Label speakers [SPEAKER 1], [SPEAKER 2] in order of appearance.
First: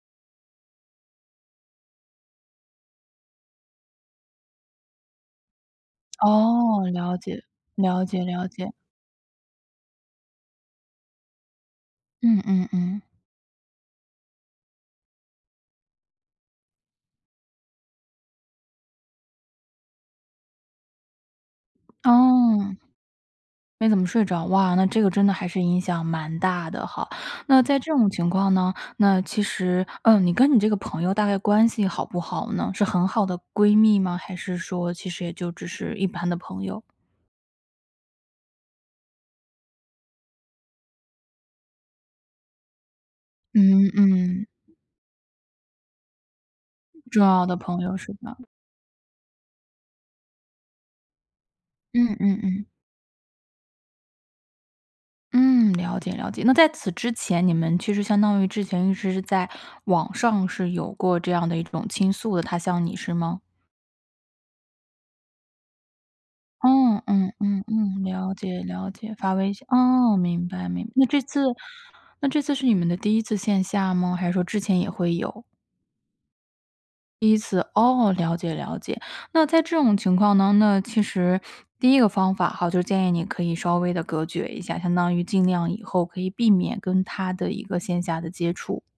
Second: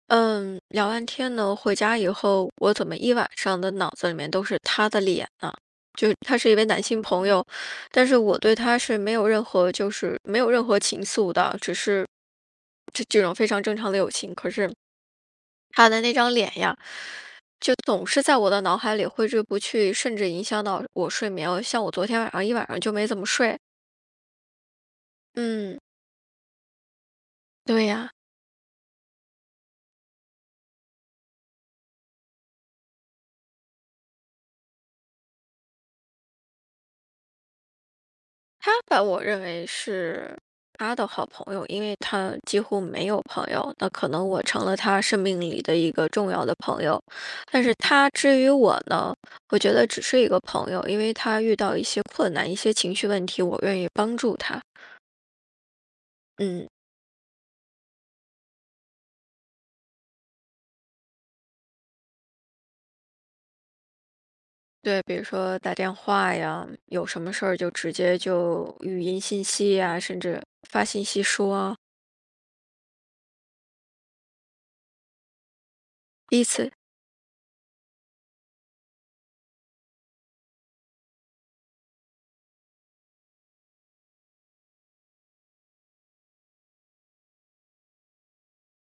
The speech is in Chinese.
[SPEAKER 1] 嗯，聊完天呢，回家以后，我怎么一晚上的脑子里面都是他的脸呢？就是他是一位男
[SPEAKER 2] 哦，
[SPEAKER 1] 性
[SPEAKER 2] 了
[SPEAKER 1] 朋
[SPEAKER 2] 解，
[SPEAKER 1] 友，
[SPEAKER 2] 了
[SPEAKER 1] 但是
[SPEAKER 2] 解
[SPEAKER 1] 我
[SPEAKER 2] 了
[SPEAKER 1] 对
[SPEAKER 2] 解。
[SPEAKER 1] 他是没有任何就是没有任何情愫的，只是，
[SPEAKER 2] 嗯嗯嗯。
[SPEAKER 1] 这这种非常正常的友情，可是他的那张脸呀，就总是在我的脑海里挥之不去，甚至影响到我睡眠。像我昨天晚上，一晚
[SPEAKER 2] 哦。
[SPEAKER 1] 上就没怎么睡。
[SPEAKER 2] 没怎么睡着，哇，那这个真的还是
[SPEAKER 1] 嗯。
[SPEAKER 2] 影响蛮大的哈。那在
[SPEAKER 1] 对
[SPEAKER 2] 这种
[SPEAKER 1] 呀。
[SPEAKER 2] 情况呢，那其实嗯，你跟你这个朋友大概关系好不好呢？是很好的闺蜜吗？还是说其实也就只是一般的朋友？
[SPEAKER 1] 他把我认为是他的好朋友，因为他几乎没有朋友。那
[SPEAKER 2] 嗯，
[SPEAKER 1] 可能我
[SPEAKER 2] 嗯。
[SPEAKER 1] 成了他生命里的一个重要的朋友。
[SPEAKER 2] 重要的
[SPEAKER 1] 但是
[SPEAKER 2] 朋友
[SPEAKER 1] 他
[SPEAKER 2] 是吧？
[SPEAKER 1] 至于我呢，我觉得只是一个朋友。因为他遇到一些
[SPEAKER 2] 嗯
[SPEAKER 1] 困
[SPEAKER 2] 嗯
[SPEAKER 1] 难，一
[SPEAKER 2] 嗯。
[SPEAKER 1] 些情绪问题，我愿意帮助他。
[SPEAKER 2] 嗯，了解了解。那在
[SPEAKER 1] 嗯。
[SPEAKER 2] 此之前，你们其实相当于之前一直是在网上是有过这样的一种倾诉的，他向你，是吗？
[SPEAKER 1] 对，比如说打电话呀，
[SPEAKER 2] 嗯
[SPEAKER 1] 有什么
[SPEAKER 2] 嗯
[SPEAKER 1] 事儿
[SPEAKER 2] 嗯
[SPEAKER 1] 就直
[SPEAKER 2] 嗯，
[SPEAKER 1] 接
[SPEAKER 2] 了解
[SPEAKER 1] 就
[SPEAKER 2] 了
[SPEAKER 1] 语
[SPEAKER 2] 解，
[SPEAKER 1] 音
[SPEAKER 2] 发
[SPEAKER 1] 信
[SPEAKER 2] 微信，
[SPEAKER 1] 息呀，
[SPEAKER 2] 哦，
[SPEAKER 1] 甚至
[SPEAKER 2] 明白，
[SPEAKER 1] 发
[SPEAKER 2] 明那
[SPEAKER 1] 信
[SPEAKER 2] 这
[SPEAKER 1] 息
[SPEAKER 2] 次
[SPEAKER 1] 说啊。
[SPEAKER 2] 那这次是你们的第1次线下吗？还是说之前也会有？
[SPEAKER 1] 第1次。
[SPEAKER 2] 第1次？哦，了解了解。那在这种情况当中呢，那其实第一个方法哈，就建议你可以稍微地隔绝一下，相当于尽量以后可以避免跟他的一个线下的接触。